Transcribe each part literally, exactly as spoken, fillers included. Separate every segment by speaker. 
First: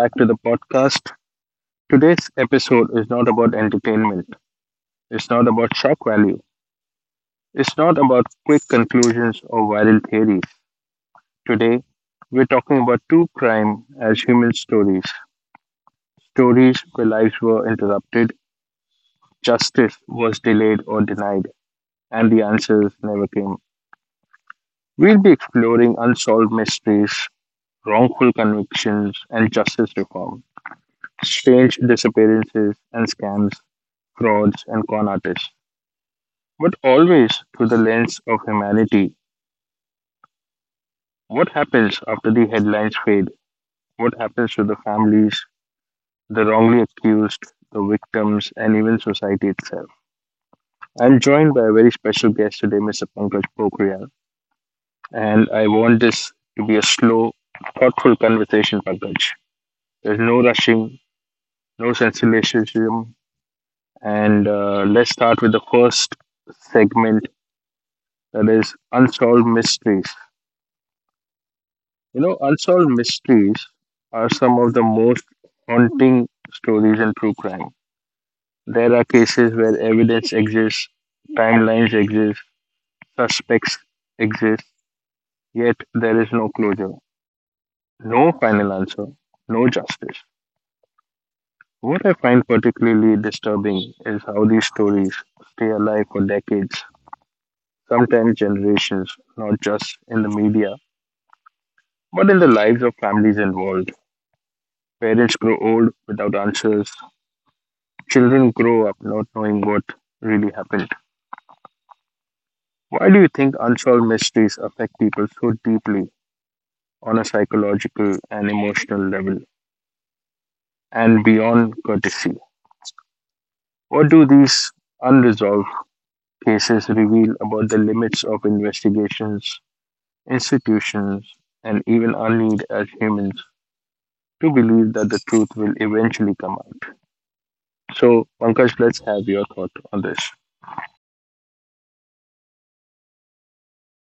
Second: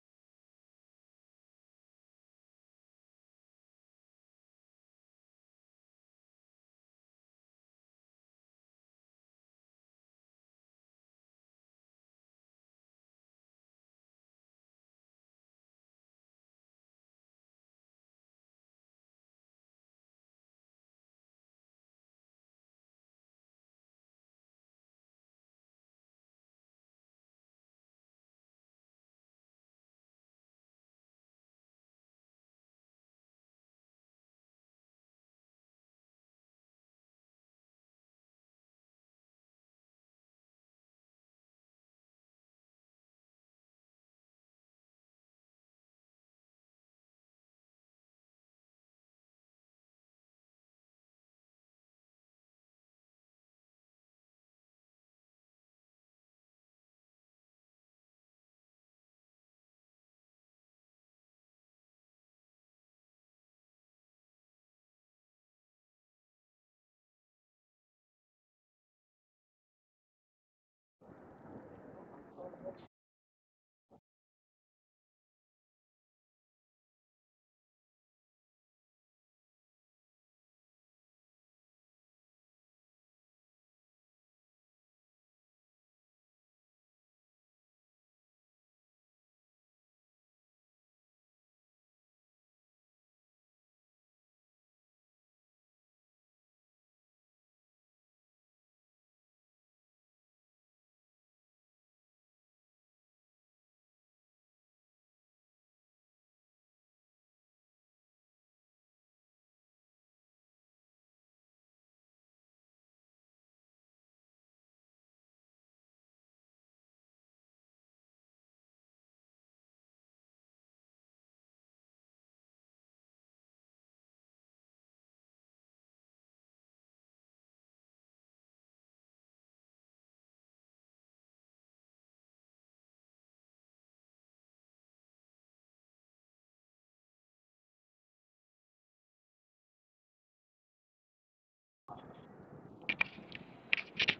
Speaker 1: back to the podcast. Today's episode is not about entertainment. It's not about shock value. It's not about quick conclusions or viral theories. Today, we're talking about true crime as human stories stories where lives were interrupted, justice was delayed or denied, and the answers never came. We'll be exploring unsolved mysteries, wrongful convictions, and justice reform strange disappearances and scams frauds, and con artists, but always through the lens of humanity. What happens after the headlines fade? What happens to the families, the wrongly accused, the victims, and even society itself? I'm joined by a very special guest today, Mister Pankaj Pokriyal, and I want this to be a slow, thoughtful conversation, Pankaj. There's no rushing, no sensationalism, and uh, let's start with the first segment that is unsolved mysteries. You know, unsolved mysteries are some of the most haunting stories in true crime. There are cases where evidence exists, timelines exist, suspects exist, yet there is no closure, no final answer, no justice. What I find particularly disturbing is how these stories stay alive for decades, sometimes generations, not just in the media, but in the lives of families involved. Parents grow old without answers, children grow up not knowing what really happened. Why do you think unsolved mysteries affect people so deeply on a psychological and emotional level and beyond courtesy? What do these unresolved cases reveal about the limits of investigations, institutions, and even our need as humans to believe that the truth will eventually come out? So, Pankaj, let's have your thought on this.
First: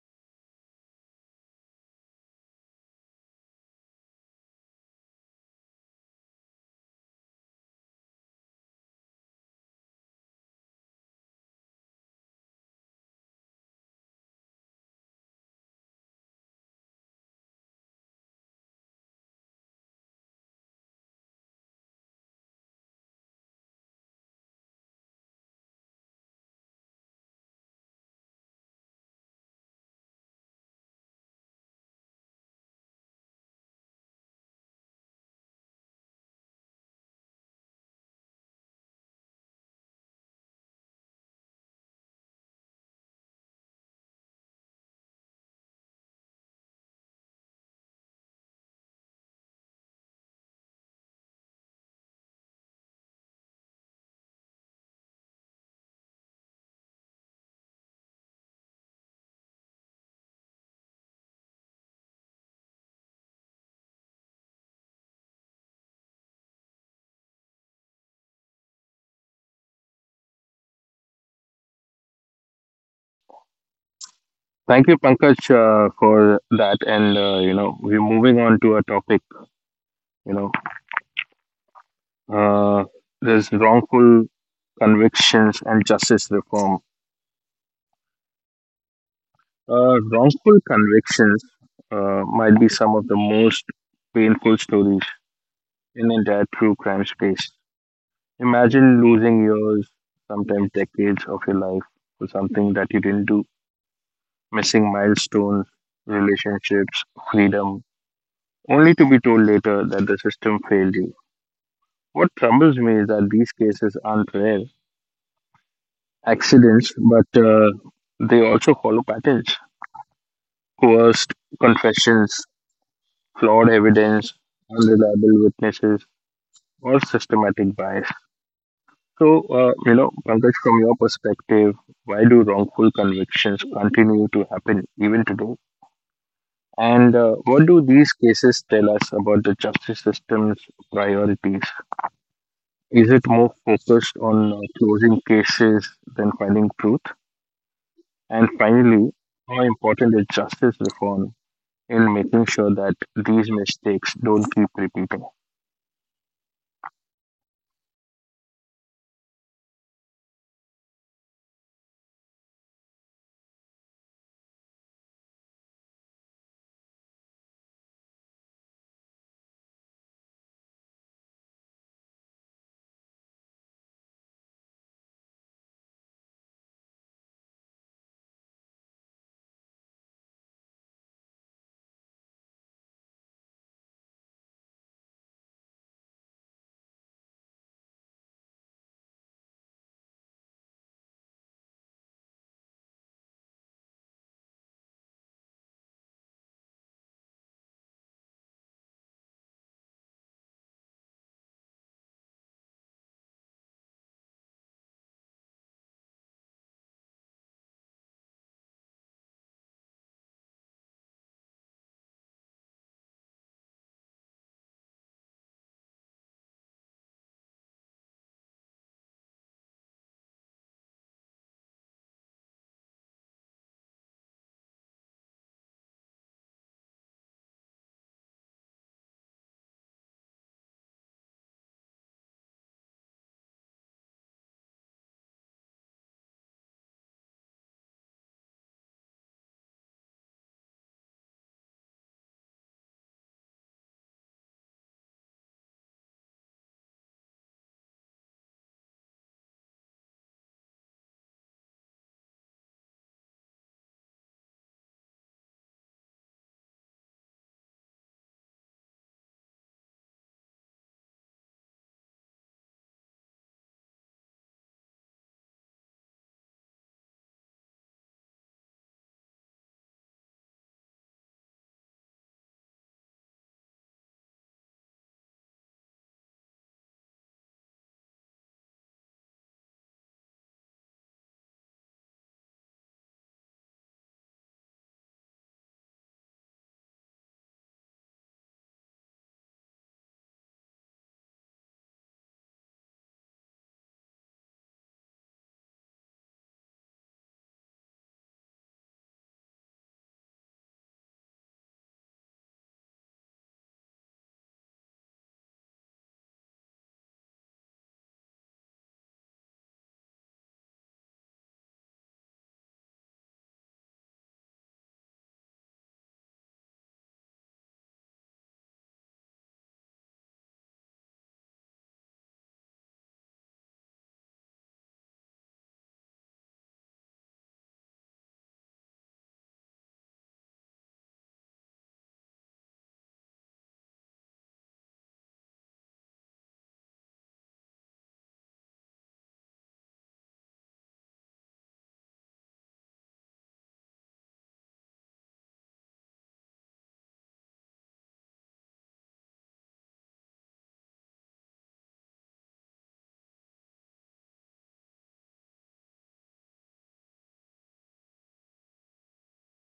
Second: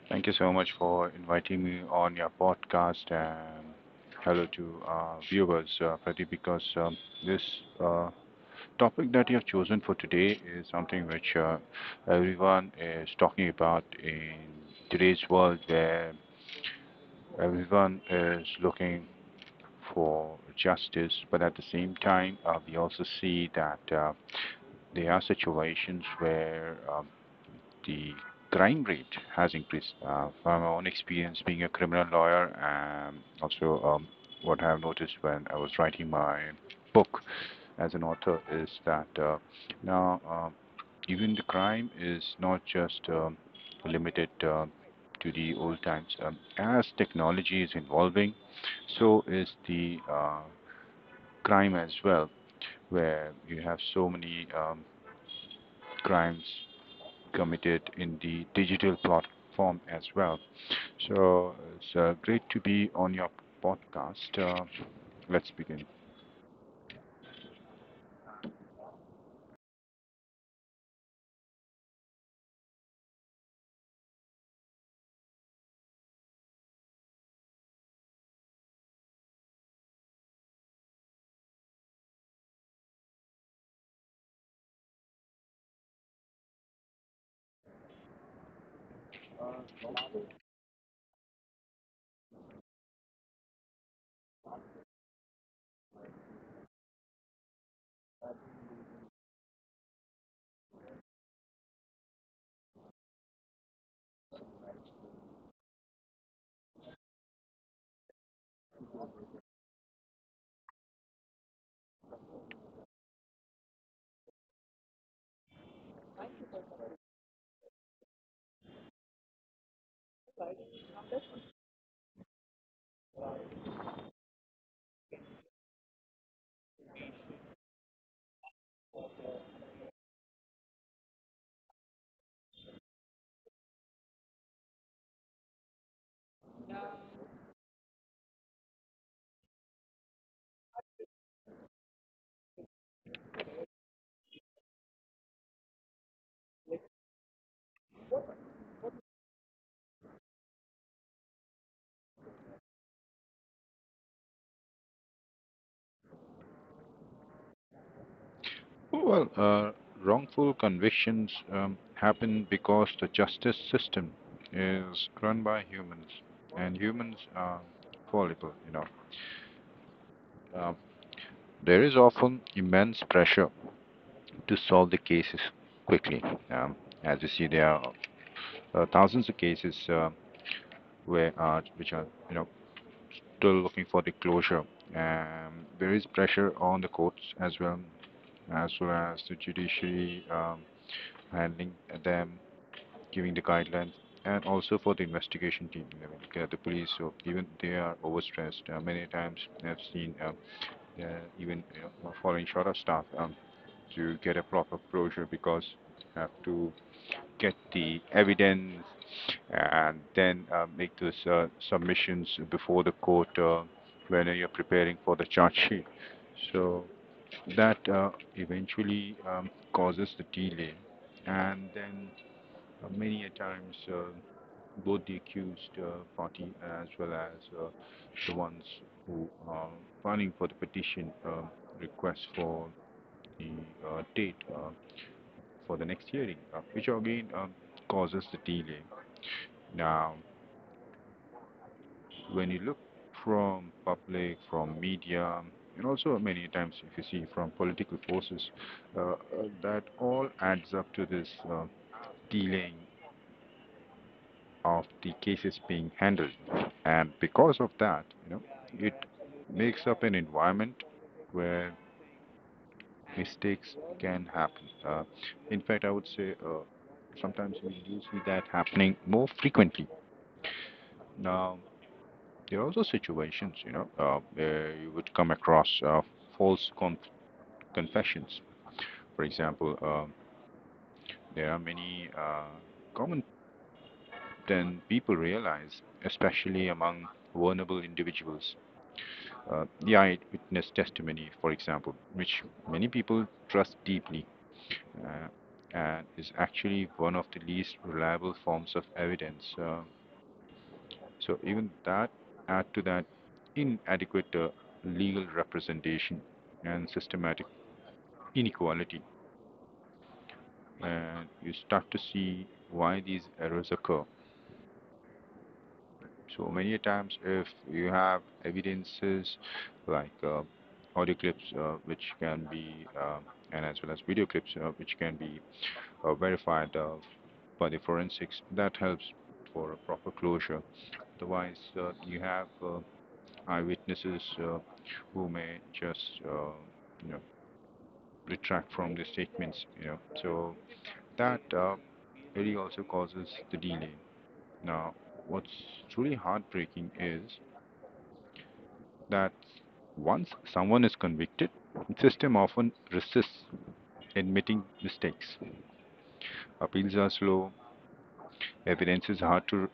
Speaker 2: Thank you so much for inviting me on your podcast and hello to our viewers, uh, Pradeep, because um, this uh, topic that you have chosen for today is something which uh, everyone is talking about in today's world where everyone is looking for justice, but at the same time, uh, we also see that uh, there are situations where um, the crime rate has increased. Uh, from my own experience being a criminal lawyer, and also um, what I have noticed when I was writing my book as an author is that uh, now uh, even the crime is not just um, limited uh, to the old times. Um, as technology is evolving, so is the uh, crime as well, where you have so many um, crimes committed in the digital platform as well. So it's uh, great to be on your podcast. Uh, let's begin.
Speaker 1: Thank you, Pankaj, uh, for that. And uh, you know, we're moving on to a topic. You know, uh, there's wrongful convictions and justice reform. Uh, wrongful convictions uh, might be some of the most painful stories in the entire true crime space. Imagine losing years, sometimes decades of your life for something that you didn't do, missing milestones, relationships, freedom, only to be told later that the system failed you. What troubles me is that these cases aren't rare accidents, but uh, they also follow patterns coerced confessions, flawed evidence, unreliable witnesses, or systematic bias. So, uh, you know, Pankaj, from your perspective, why do wrongful convictions continue to happen even today? And uh, what do these cases tell us about the justice system's priorities? Is it more focused on uh, closing cases than finding truth? And finally, how important is justice reform in making sure that these mistakes don't keep repeating?
Speaker 2: Well, uh, Wrongful convictions um, happen because the justice system is run by humans, and humans are fallible, you know. Um, there is often immense pressure to solve the cases quickly. Um, as you see, there are uh, thousands of cases uh, where uh, which are you know still looking for the closure. Um, there is pressure on the courts as well, as well as the judiciary um, handling them, giving the guidelines, and also for the investigation team, like, uh, the police. So even they are overstressed. Uh, many times I've seen um, uh, even you know, falling short of staff um, to get a proper closure because have to get the evidence and then uh, make those uh, submissions before the court uh, when you're preparing for the charge sheet. So that uh, eventually um, causes the delay, and then uh, many a times, uh, both the accused uh, party uh, as well as uh, the ones who are filing for the petition, uh, request for the uh, date uh, for the next hearing, uh, which again um, causes the delay. Now, when you look from public, from media, and also many times if you see from political forces, uh, uh, that all adds up to this uh, delaying of the cases being handled. And because of that, you know, it makes up an environment where mistakes can happen. Uh, in fact, I would say uh, sometimes we do see that happening more frequently. Now, there are also situations, you know, uh, where you would come across uh, false conf- confessions. For example, um there are many uh, common than people realize, especially among vulnerable individuals. Uh, the eyewitness testimony, for example, which many people trust deeply, uh, and is actually one of the least reliable forms of evidence. Uh, so even that add to that inadequate uh, legal representation and systematic inequality, and you start to see why these errors occur. So many a times, if you have evidences like uh, audio clips, uh, which can be, uh, and as well as video clips, uh, which can be uh, verified uh, by the forensics, that helps for a proper closure. Otherwise, uh, you have uh, eyewitnesses uh, who may just, uh, you know, retract from the statements. You know, so that uh, really also causes the delay. Now, what's truly heartbreaking is that once someone is convicted, the system often resists admitting mistakes. Appeals are slow, evidence is hard to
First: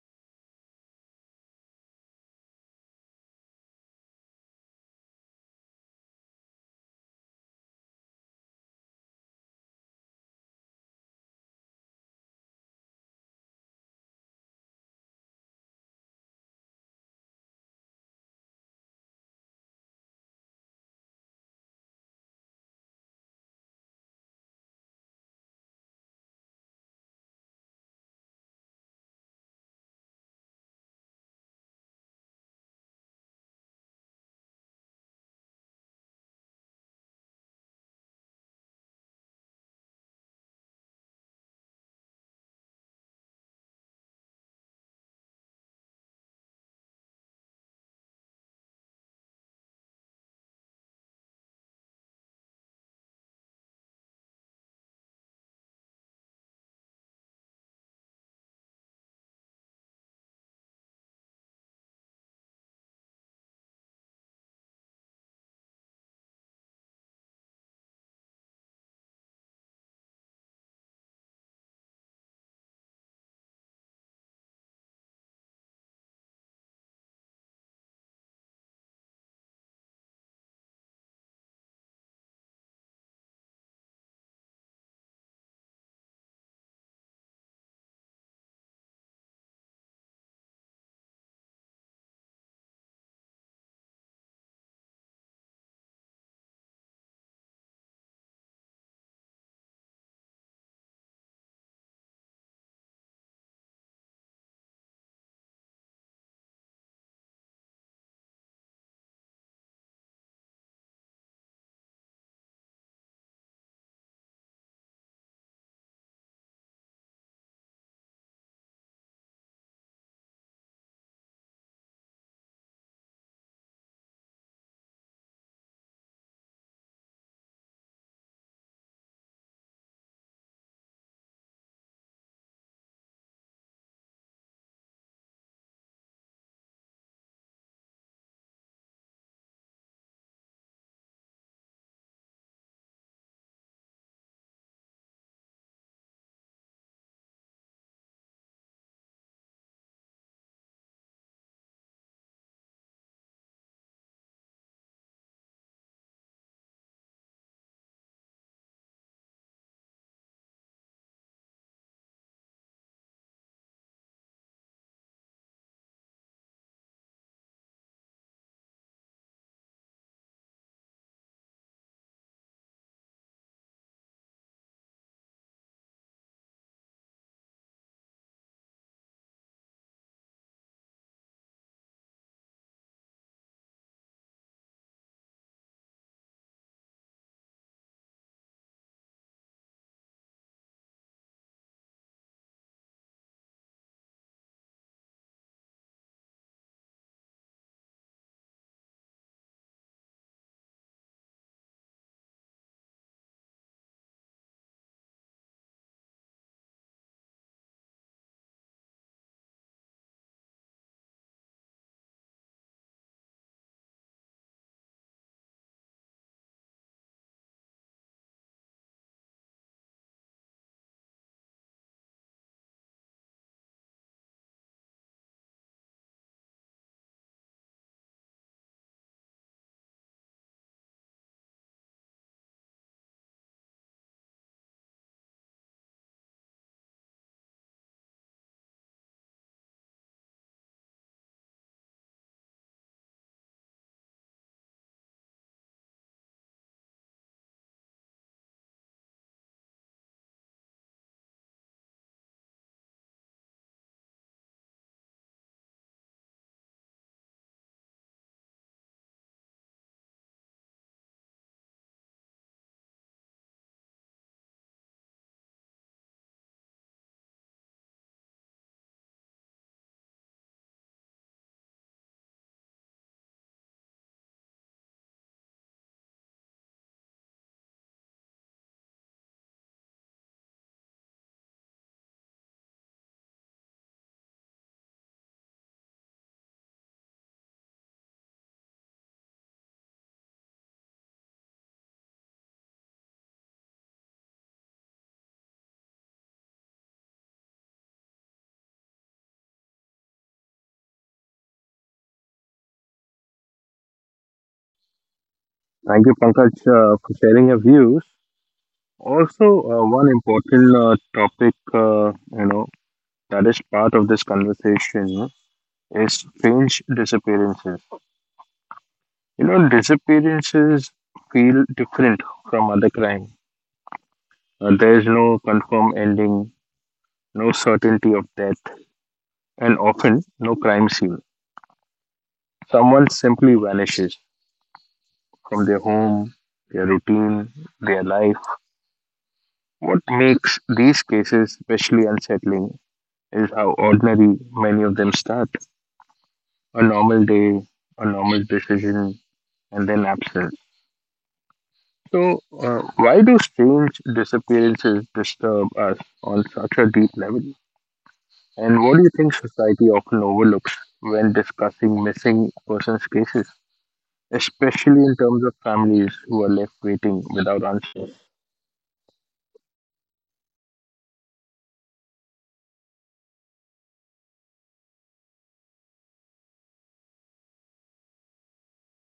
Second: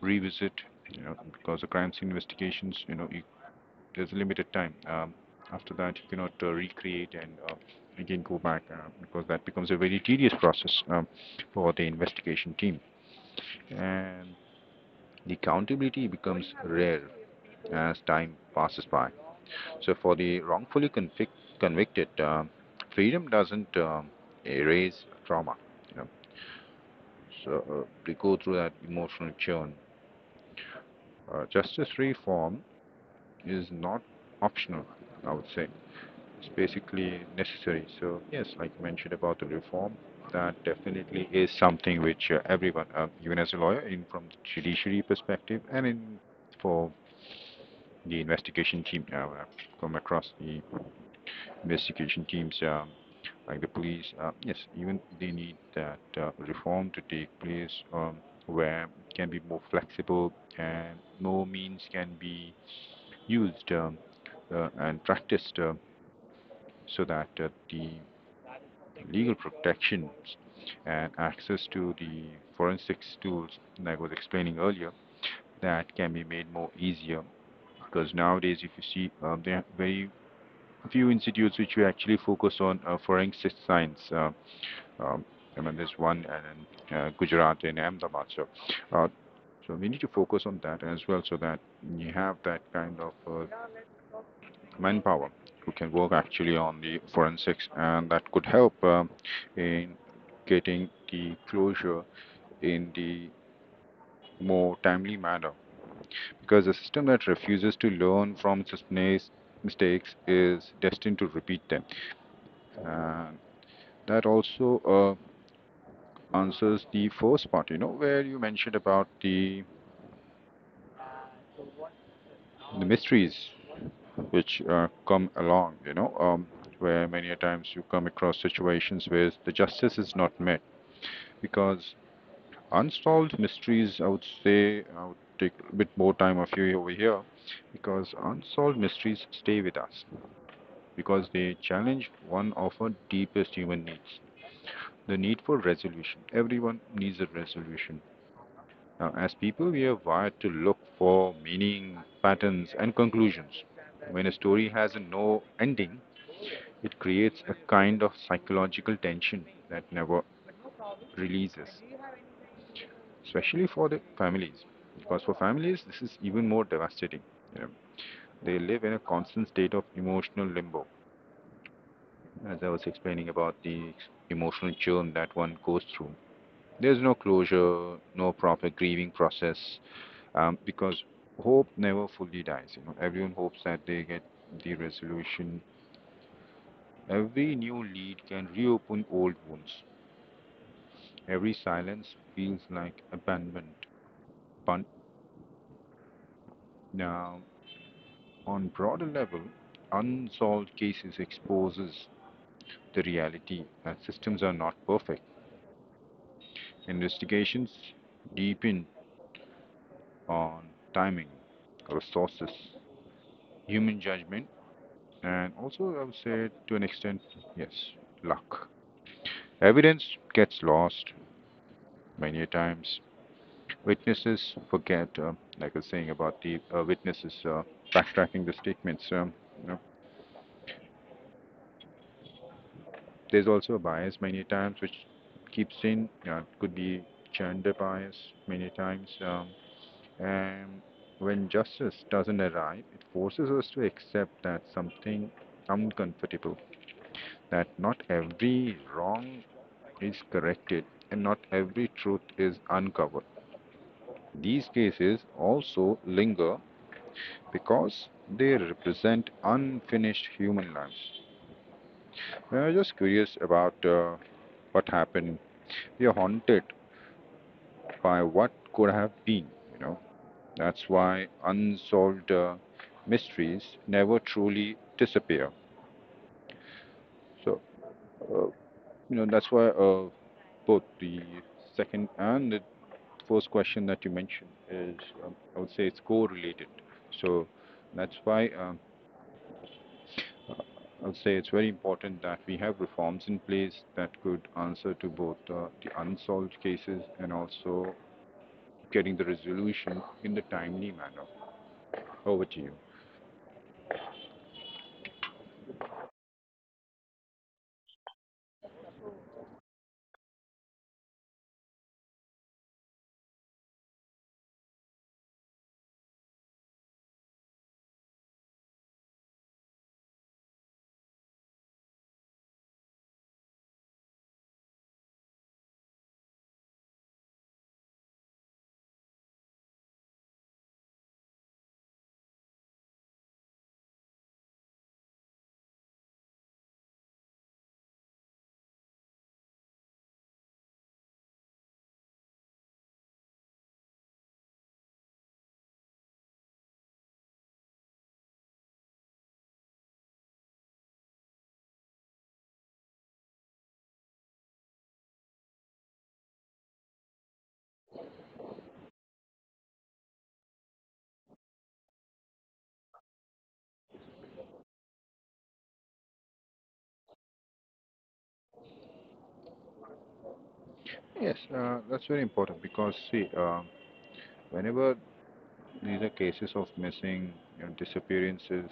Speaker 2: revisit, you know, because the crime scene investigations, you know, you, there's limited time. Um, after that, you cannot uh, recreate and uh, again go back uh, because that becomes a very tedious process um, for the investigation team. And the accountability becomes rare as time passes by. So for the wrongfully convic- convicted, uh, freedom doesn't um erase trauma. You know, so uh, they go through that emotional churn. Uh, justice reform is not optional. I would say it's basically necessary. So yes, like I mentioned about the reform, that definitely is something which uh, everyone, uh, even as a lawyer, in from the judiciary perspective, and in for the investigation team, uh, come across the investigation teams, um, like the police, uh, yes, even they need that uh, reform to take place um, where it can be more flexible and more means can be used um, uh, and practiced uh, so that uh, the legal protections and access to the forensics tools, like I was explaining earlier, that can be made more easier because nowadays if you see um, there are very few institutes which we actually focus on uh, forensic science. Uh, um, I mean, there's one in uh, Gujarat and Ahmedabad. So, uh, so we need to focus on that as well, so that you have that kind of uh, manpower who can work actually on the forensics, and that could help um, in getting the closure in the more timely manner. Because a system that refuses to learn from its mis- mistakes is destined to repeat them. And That also uh, answers the first part, you know, where you mentioned about the, the mysteries which uh, come along, you know, um, where many a times you come across situations where the justice is not met because unsolved mysteries, I would say, I would take a bit more time of you over here because unsolved mysteries stay with us because they challenge one of our deepest human needs, the need for resolution. Everyone needs a resolution. Now, as people, we are wired to look for meaning, patterns, and conclusions. When a story has a no ending, it creates a kind of psychological tension that never releases, especially for the families. Because for families, this is even more devastating. You know, they live in a constant state of emotional limbo, as I was explaining about the emotional churn that one goes through. There's no closure, no proper grieving process, um, because hope never fully dies. You know, everyone hopes that they get the resolution. Every new lead can reopen old wounds. Every silence feels like abandonment. But now, on broader level, unsolved cases exposes the reality that systems are not perfect. Investigations deepen on timing, resources, human judgment. And also, I would say to an extent, yes, luck. Evidence gets lost many times. Witnesses forget, uh, like I was saying about the uh, witnesses uh, backtracking the statements. Um, you know, there's also a bias many times which keeps in. Uh, could be gender bias many times. Um, and when justice doesn't arrive, it forces us to accept that something uncomfortable, that not every wrong is corrected and not every truth is uncovered. These cases also linger because they represent unfinished human lives. I was just curious about uh, what happened. We are haunted by what could have been, you know. That's why unsolved uh, mysteries never truly disappear. So, uh, you know, that's why uh, both the second and the first question that you mentioned is, um, I would say it's co-related. So that's why um, I would say it's very important that we have reforms in place that could answer to both uh, the unsolved cases and also getting the resolution in the timely manner. Over to you.
Speaker 1: Thank you, Pankaj, uh, for sharing your views. Also, uh, one important uh, topic, uh, you know, that is part of this conversation is strange disappearances. You know, disappearances feel different from other crime. Uh, there is no confirmed ending, no certainty of death, and often no crime scene. Someone simply vanishes from their home, their routine, their life. What makes these cases especially unsettling is how ordinary many of them start. A normal day, a normal decision, and then absence. So, uh, why do strange disappearances disturb us on such a deep level? And what do you think society often overlooks when discussing missing persons cases, especially in terms of families who are left waiting without answers?
Speaker 2: Yes, uh, that's very important because see, uh, whenever these are cases of missing, you know, disappearances,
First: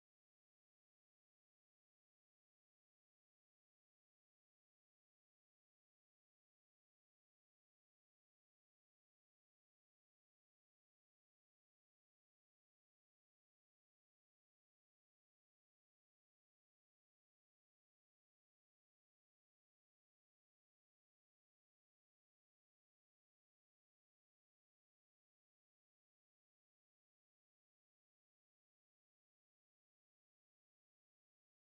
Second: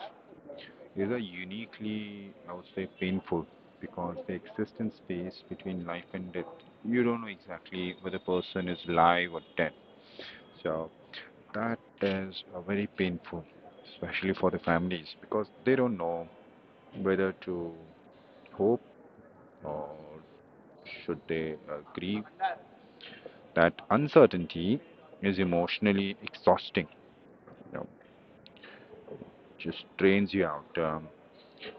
Speaker 2: these are uniquely, I would say, painful because the existence space between life and death, you don't know exactly whether the person is live or dead. So that is uh, very painful, especially for the families because they don't know whether to hope or should they uh, grieve. That uncertainty is emotionally exhausting. You know, just drains you out. Um,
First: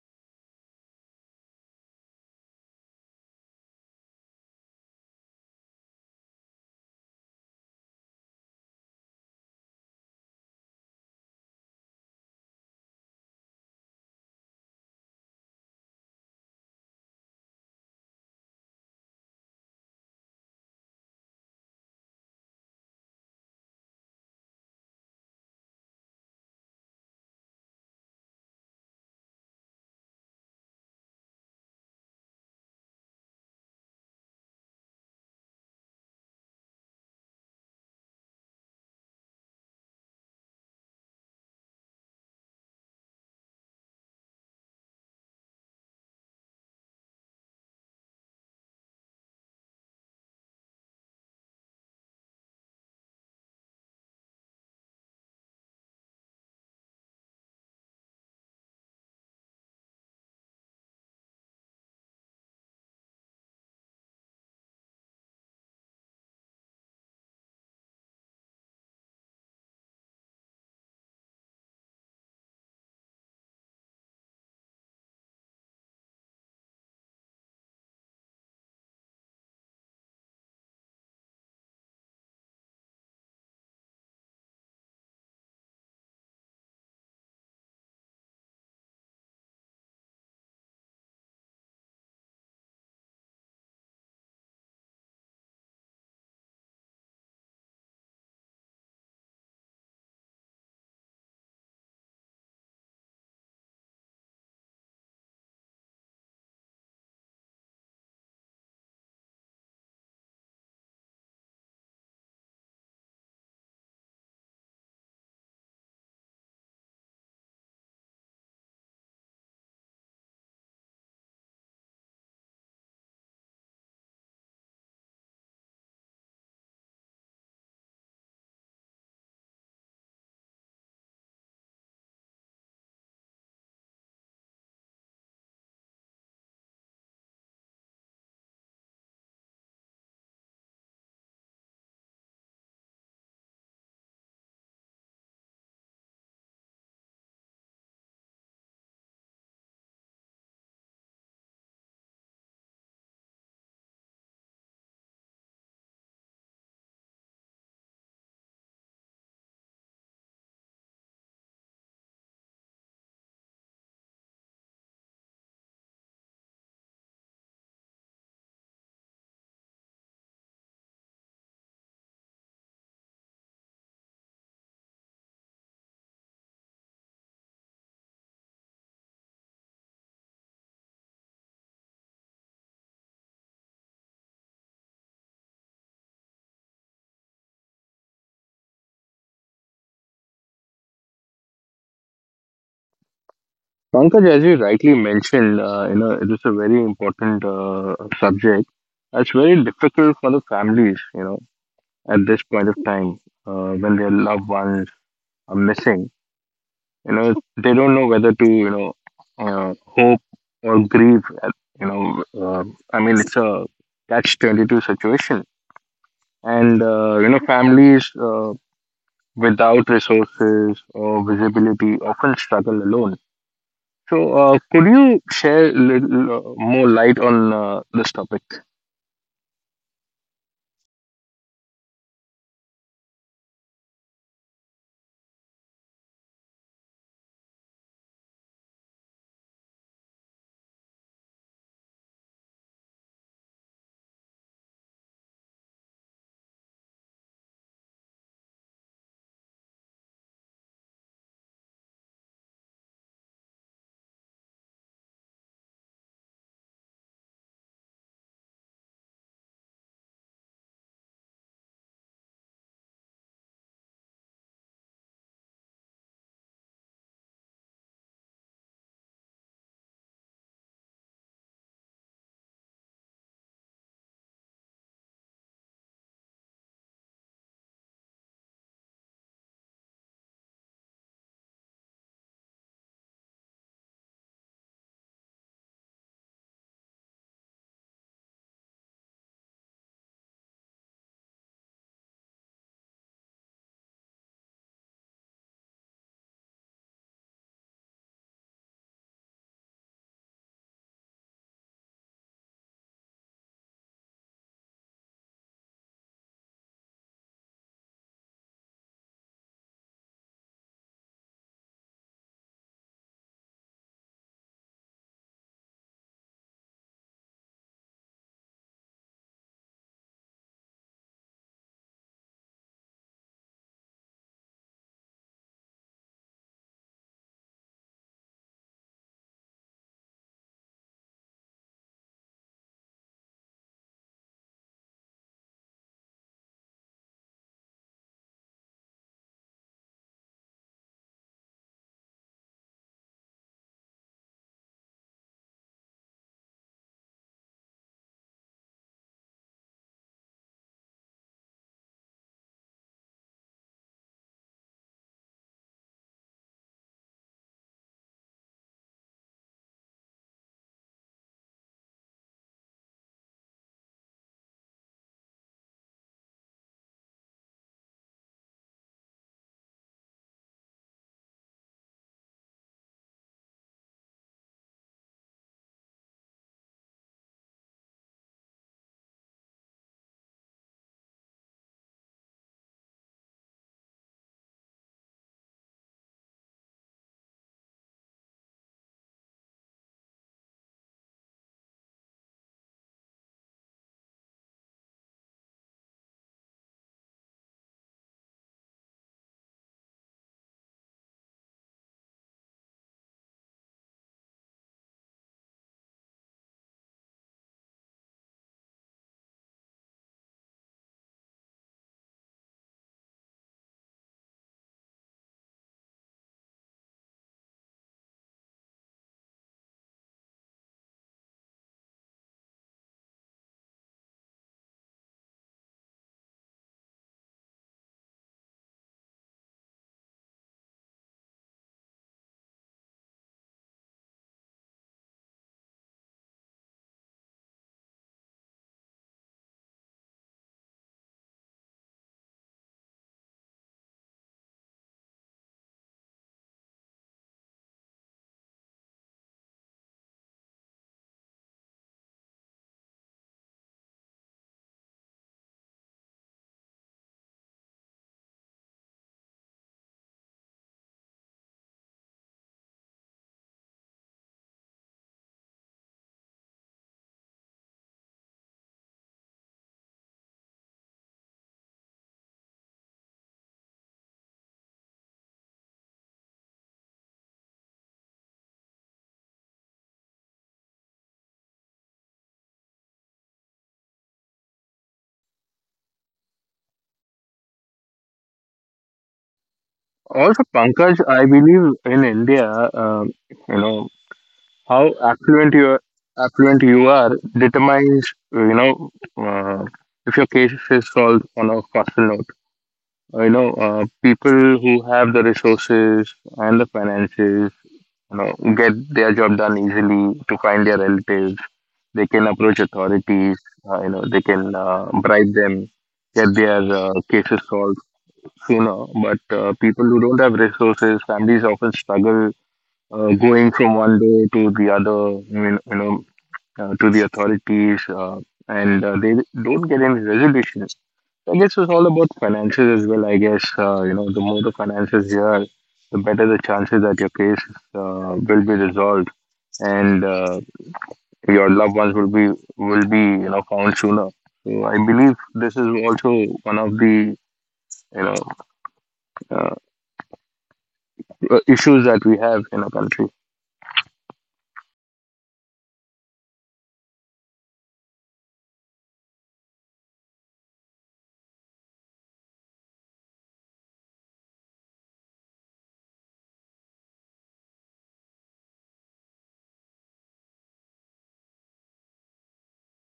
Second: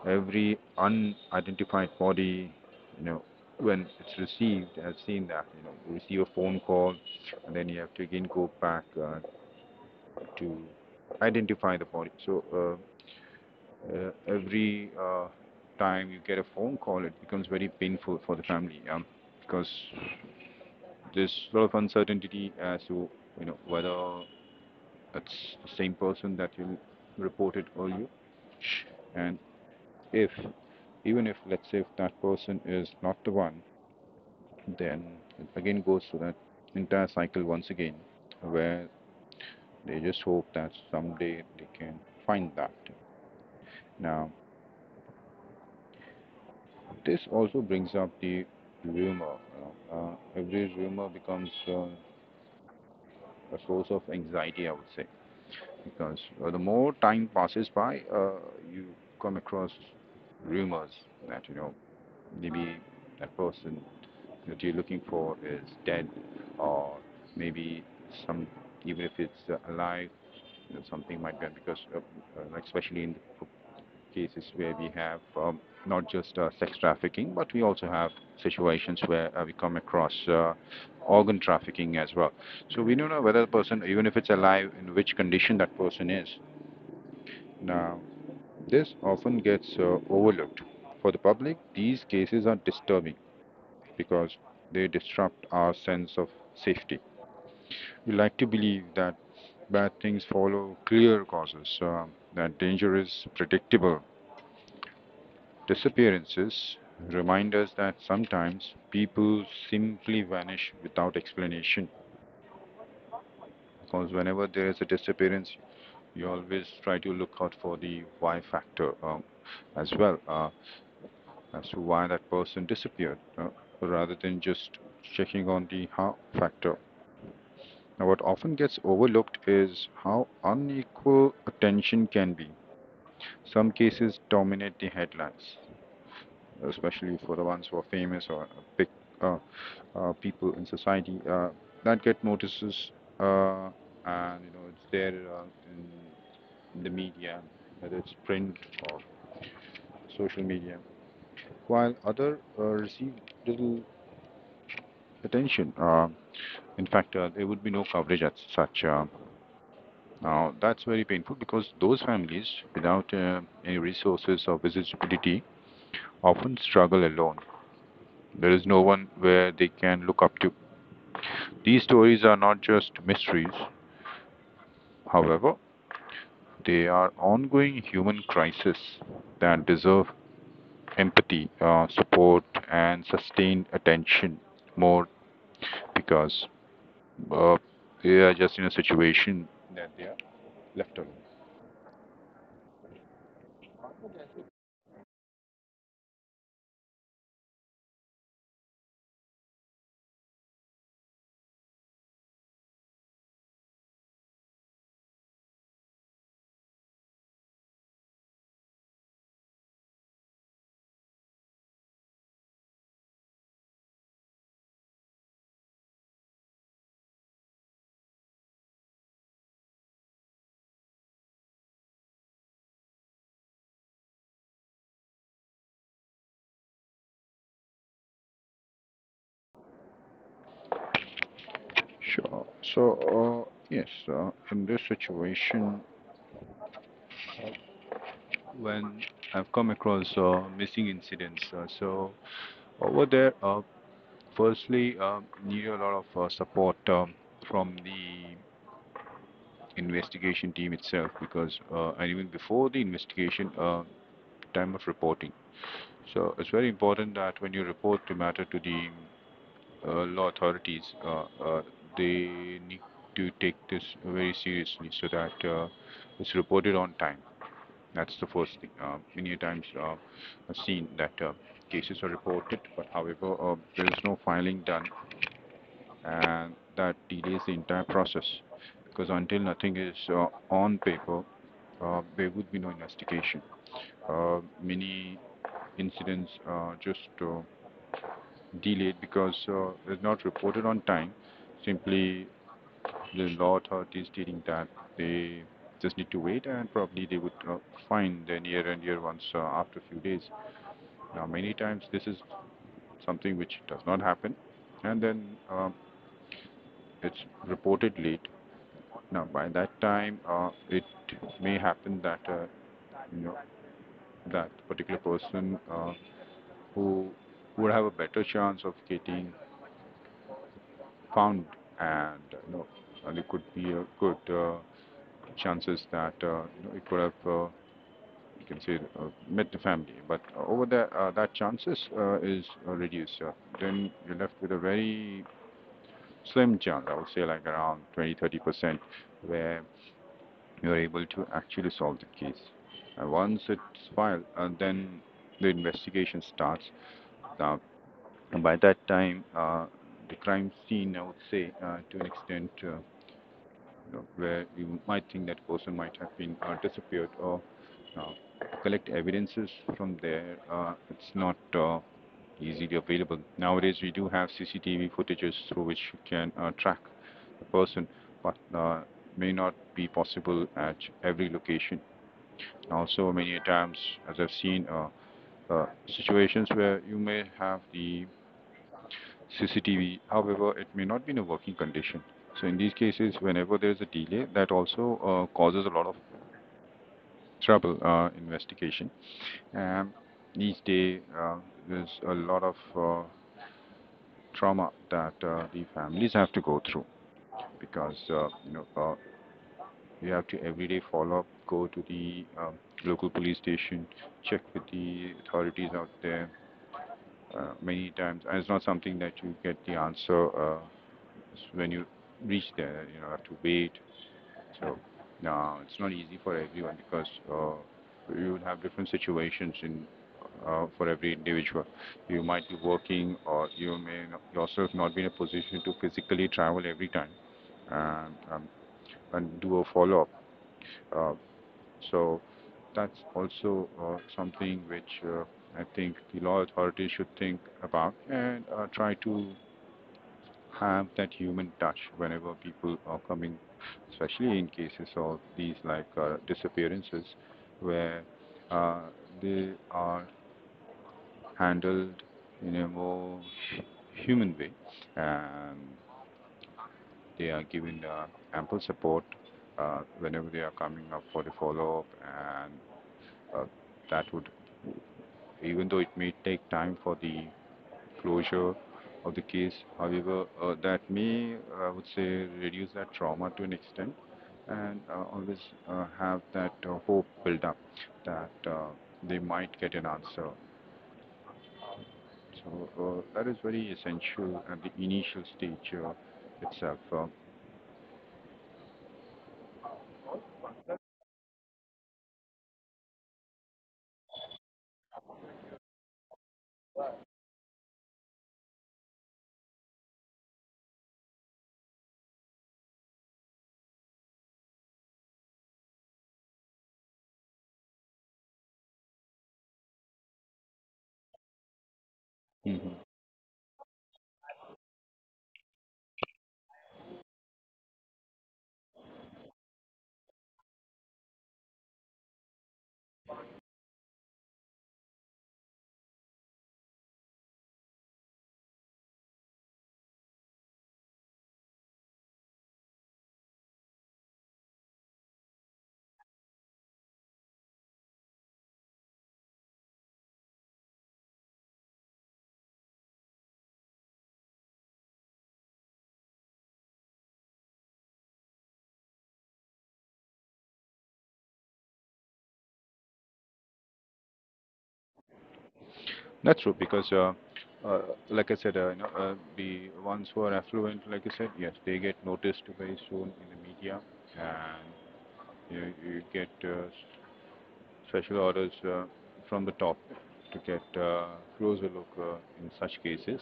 Speaker 2: Every unidentified body, you know, when it's received, I've seen that, you know, you receive a phone call and then you have to again go back uh, to identify the body. So uh, uh, every uh, time you get a phone call, it becomes very painful for the family um, because there's a lot of uncertainty as to, you know, whether that's the same person that you reported earlier. And if, even if, let's say, if that person is not the one, then it again goes through that entire cycle once again, where they just hope that someday they can find that. Now, this also brings up the rumor. Uh, every rumor becomes uh, a source of anxiety, I would say. Because uh, the more time passes by, uh, you come across rumors that you know maybe that person that you're looking for is dead, or maybe some, even if it's uh, alive, you know, something might be because uh, uh, like especially in the cases where we have um, not just uh, sex trafficking, but we also have situations where uh, we come across uh, organ trafficking as well. So we don't know whether the person, even if it's alive, in which condition that person is. Now, this often gets uh, overlooked. For the public, these cases are disturbing because they disrupt our sense of safety. We like to believe that bad things follow clear causes, uh, that danger is predictable. Disappearances remind us that sometimes people simply vanish without explanation because whenever there is a disappearance, you always try to look out for the why factor um, as well. Uh, as to why that person disappeared uh, rather than just checking on the how factor. Now, what often gets overlooked is how unequal attention can be. Some cases dominate the headlines, especially for the ones who are famous or big uh, uh, people in society uh, that get notices, uh, and you know it's there uh, in, in the media, whether it's print or social media, while other uh, receive little attention. Uh, in fact, uh, there would be no coverage as such. Uh, now, that's very painful because those families without uh, any resources or visibility often struggle alone. There is no one where they can look up to. These stories are not just mysteries, however, they are ongoing human crises that deserve empathy, uh, support, and sustained attention more because uh, they are just in a situation that they are left alone.
Speaker 1: Pankaj, as you rightly mentioned, uh, you know, it is a very important uh, subject. It's very difficult for the families, you know, at this point of time uh, when their loved ones are missing. You know, they don't know whether to, you know, uh, hope or grieve. At, you know, uh, I mean, it's a catch twenty-two situation. And, uh, you know, families uh, without resources or visibility often struggle alone. So, uh, could you share a little uh, more light on uh, this topic?
Speaker 2: Sure. So, uh, yes, uh, in this situation, when I've come across uh, missing incidents, uh, so over there, uh, firstly, uh, need a lot of uh, support um, from the investigation team itself because, uh, and even before the investigation, uh, time of reporting. So, it's very important that when you report the matter to the uh, law authorities uh, uh, they need to take this very seriously so that uh, it's reported on time. That's the first thing. Uh, many times uh, I've seen that uh, cases are reported, but however uh, there is no filing done, and that delays the entire process because until nothing is uh, on paper, uh, there would be no investigation. Uh, many incidents uh, just uh, delayed because uh, it's not reported on time. Simply, the law authorities stating that they just need to wait and probably they would uh, find the near and dear ones uh, after a few days. Now, many times this is something which does not happen and then um, it's reported late. Now, by that time, uh, it may happen that uh, you know that particular person uh, who would have a better chance of getting found, and you know, and it could be a good uh, chances that uh, you know, it could have, uh, you can say, uh, met the family. But over there, uh, that chances uh, is uh, reduced. Uh, then you're left with a very slim chance, I would say, like around twenty to thirty percent, where you're able to actually solve the case. And once it's filed, and then the investigation starts. Now, by that time, uh, the crime scene, I would say, uh, to an extent, uh, you know, where you might think that person might have been uh, disappeared or uh, collect evidences from there. Uh, it's not uh, easily available. Nowadays, we do have C C T V footages through which you can uh, track the person, but uh, may not be possible at every location. Also, many times, as I've seen, uh, uh, situations where you may have the C C T V. However, it may not be in a working condition. So in these cases, whenever there is a delay, that also uh, causes a lot of trouble uh, investigation. And each day, uh, there's a lot of uh, trauma that uh, the families have to go through because uh, you know uh, you have to every day follow up, go to the um, local police station, check with the authorities out there. Uh, many times, and it's not something that you get the answer uh, when you reach there, you know, have to wait. So now it's not easy for everyone because uh, you will have different situations in uh, for every individual. You might be working, or you may yourself not be in a position to physically travel every time and um, and do a follow up. Uh, so that's also uh, something which uh, I think the law authorities should think about and uh, try to have that human touch whenever people are coming, especially in cases of these like uh, disappearances where uh, they are handled in a more hu- human way and they are given uh, ample support uh, whenever they are coming up for the follow up and uh, that would even though it may take time for the closure of the case. However, uh, that may, I would say, reduce that trauma to an extent and uh, always uh, have that uh, hope build up that uh, they might get an answer. So uh, that is very essential at the initial stage uh, itself. Uh,
Speaker 1: Also, Pankaj, I believe in India, um, you know, how affluent you are, affluent you are determines, you know, uh, if your case is solved on a faster note. You know, uh, people who have the resources and the finances you know, get their job done easily to find their relatives. They can approach
Speaker 2: Mhm.
Speaker 1: authorities. Uh, you know, they can uh, bribe them, get their uh, cases solved sooner. But uh, people who don't have resources, families often struggle uh, going from one day to the other. You know, you know, uh, to the authorities, uh, and uh, they don't get any resolution. So I guess it's all about finances as well. I guess uh, you know the more the finances you are, the better the chances that your case uh, will be resolved, and uh, your loved ones will be will be you know found sooner. So I believe this is also one of the you know uh, issues that we have in our country.
Speaker 2: That's true because, uh, uh, like I said, uh, you know, uh, the ones who are affluent, like I said, yes, they get noticed very soon in the media, and you, you get uh, special orders uh, from the top to get uh, closer look uh, in such cases,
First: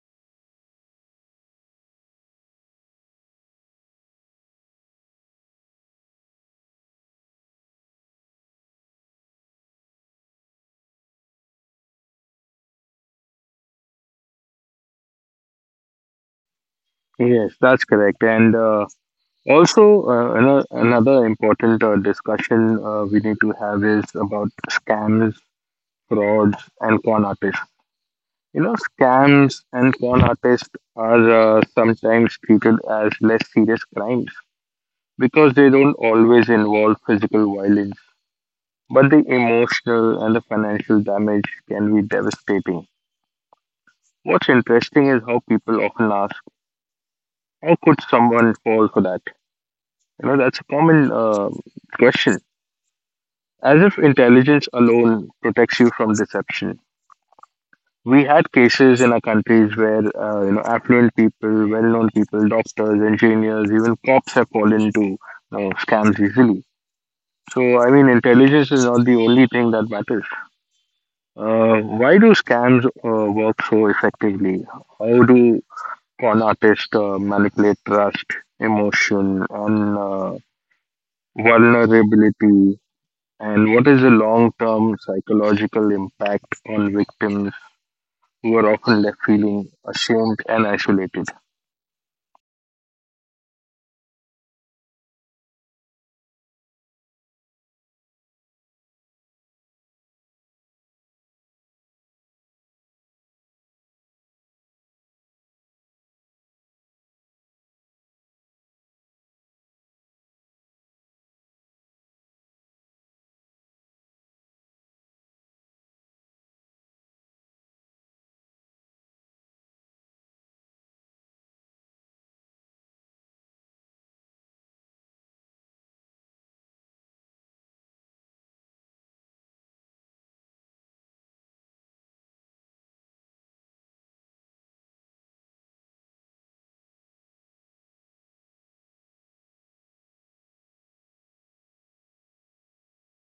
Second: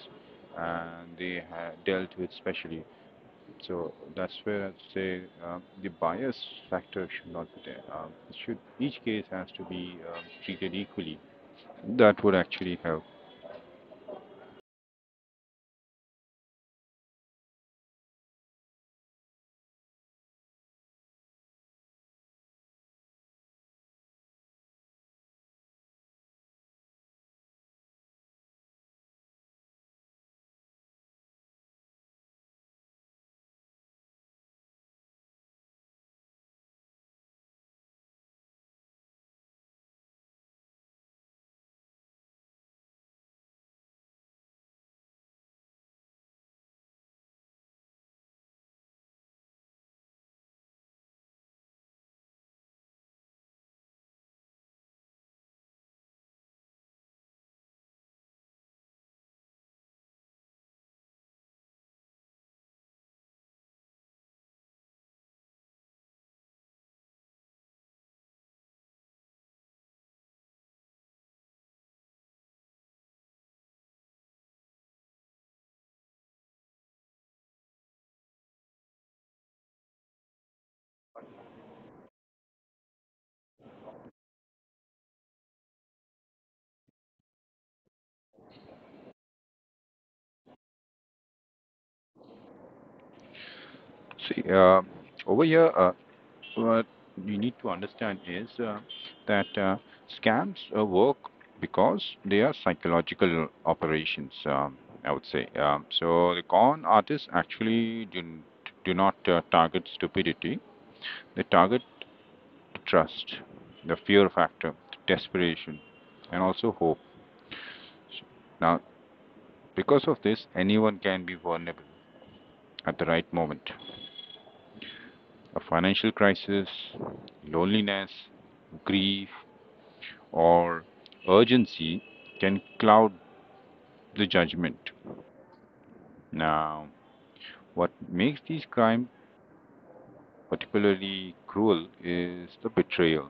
Speaker 2: and they ha- dealt with specially. So that's where I'd say um, the bias factor should not be there. Um, it should each case has to be um, treated equally. That would actually help.
Speaker 1: Yes, that's correct. And uh, also, uh, ano- another important uh, discussion uh, we need to have is about scams, frauds, and con artists. You know, scams and con artists are uh, sometimes treated as less serious crimes because they don't always involve physical violence, but the emotional and the financial damage can be devastating. What's interesting is how people often ask, how could someone fall for that? You know, that's a common uh, question. As if intelligence alone protects you from deception. We had cases in our countries where uh, you know affluent people, well-known people, doctors, engineers, even cops have fallen into you know, scams easily. So I mean, intelligence is not the only thing that matters. Uh, why do scams uh, work so effectively? How do con artists uh, manipulate trust, emotion, and uh, vulnerability? And what is the long term psychological impact on victims who are often left feeling ashamed and isolated?
Speaker 2: See, um over here, uh, what you need to understand is uh, that uh, scams uh, work because they are psychological operations, um, I would say. Um, so the con artists actually do, do not uh, target stupidity, they target trust, the fear factor, desperation, and also hope. Now, because of this, anyone can be vulnerable at the right moment. A financial crisis, loneliness, grief or urgency can cloud the judgment. Now, what makes these crimes particularly cruel is the betrayal.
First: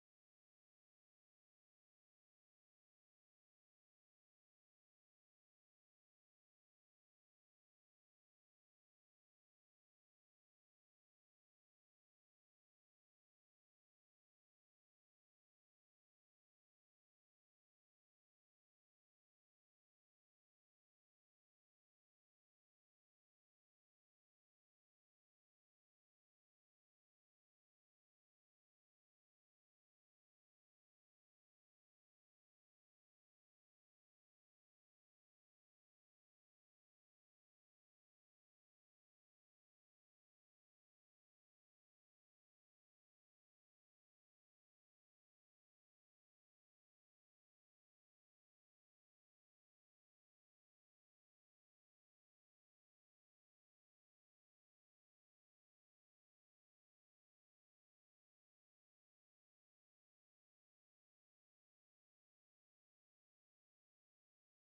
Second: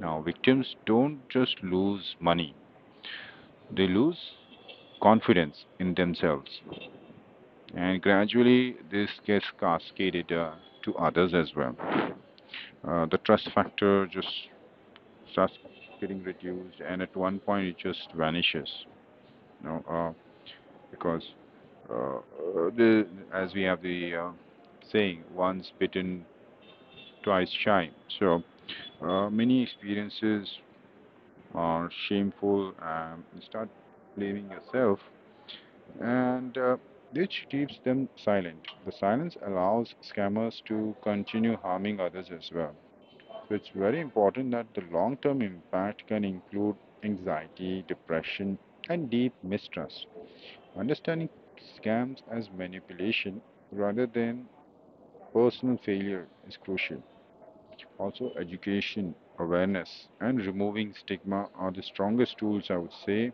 Speaker 2: Now, victims don't just lose money, they lose confidence in themselves, and gradually this gets cascaded uh, to others as well. Uh, the trust factor just starts getting reduced, and at one point it just vanishes. You know, uh, because Uh, the, as we have the uh, saying, once bitten, twice shy. So uh, many experiences are shameful and you start blaming yourself, and uh, which keeps them silent. The silence allows scammers to continue harming others as well. So it's very important that the long term impact can include anxiety, depression, and deep mistrust. Understanding scams as manipulation rather than personal failure is crucial. Also, education, awareness, and removing stigma are the strongest tools I would say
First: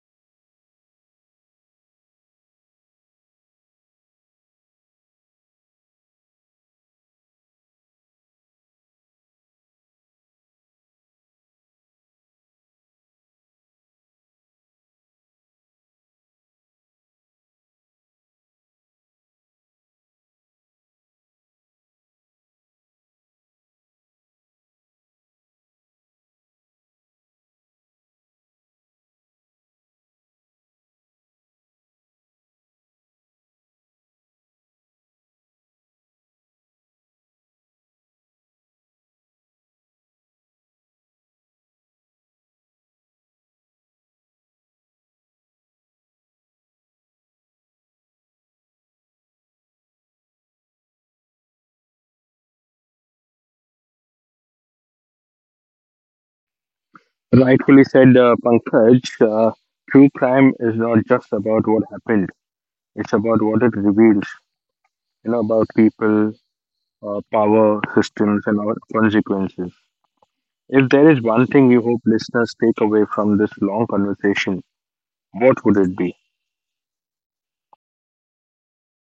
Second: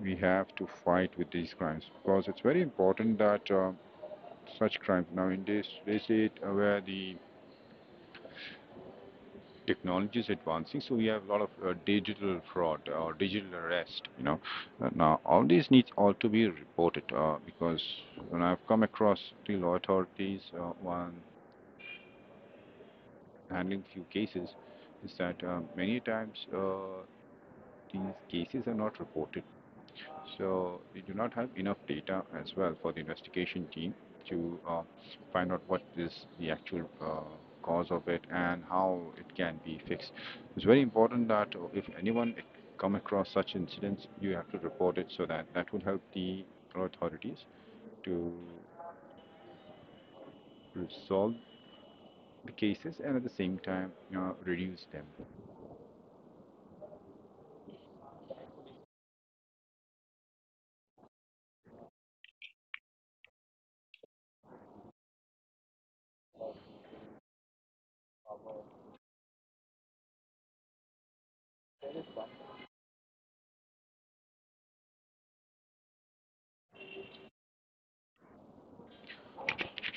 Speaker 2: we have to fight with these crimes because it's very important that uh, such crimes now in this this uh, where the technology is advancing, so we have a lot of uh, digital fraud or digital arrest. You know, Uh, now all these needs all to be reported uh, because when I've come across the law authorities, uh, one handling few cases is that um, many times uh, these cases are not reported. So they do not have enough data as well for the investigation team to uh, find out what is the actual uh, cause of it and how it can be fixed. It's very important that uh, if anyone come across such incidents, you have to report it so that that will help the authorities to resolve the cases and at the same time uh, reduce them.
Speaker 1: Rightfully said, uh, Pankaj. Uh, true crime is not just about what happened, it's about what it reveals, you know, about people, uh, power, systems, and our consequences. If there is one thing you hope listeners take away from this long conversation, what would it be?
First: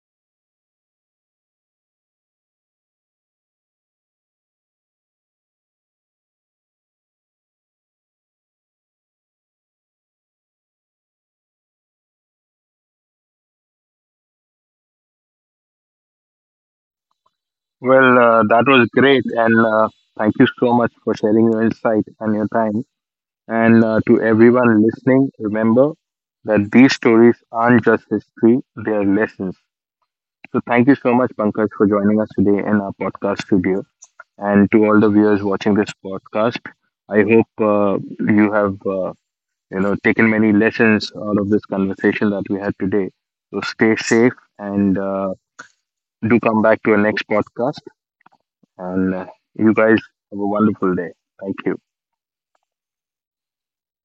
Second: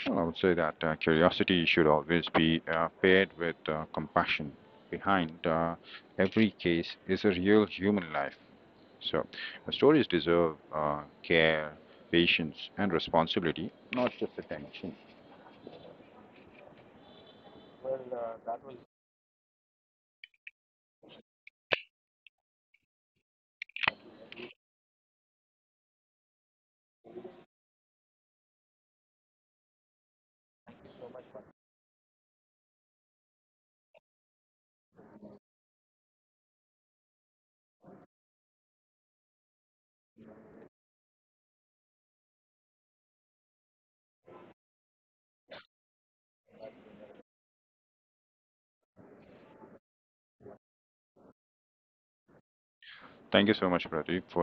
Speaker 2: Well, I would say that uh, curiosity should always be uh, paired with uh, compassion. Behind uh, every case is a real human life. So, uh, stories deserve uh, care, patience, and responsibility, not just attention.
Speaker 1: Well, uh, that was great, and uh, thank you so much for sharing your insight and your time. And uh, to everyone listening, remember that these stories aren't just history, they are lessons. So thank you so much, Pankaj, for joining us today in our podcast studio. And to all the viewers watching this podcast, I hope uh, you have uh, you know taken many lessons out of this conversation that we had today. So stay safe and uh, do come back to our next podcast. And uh, you guys have a wonderful day. Thank you.
Speaker 2: Thank you so much, Pradeep, for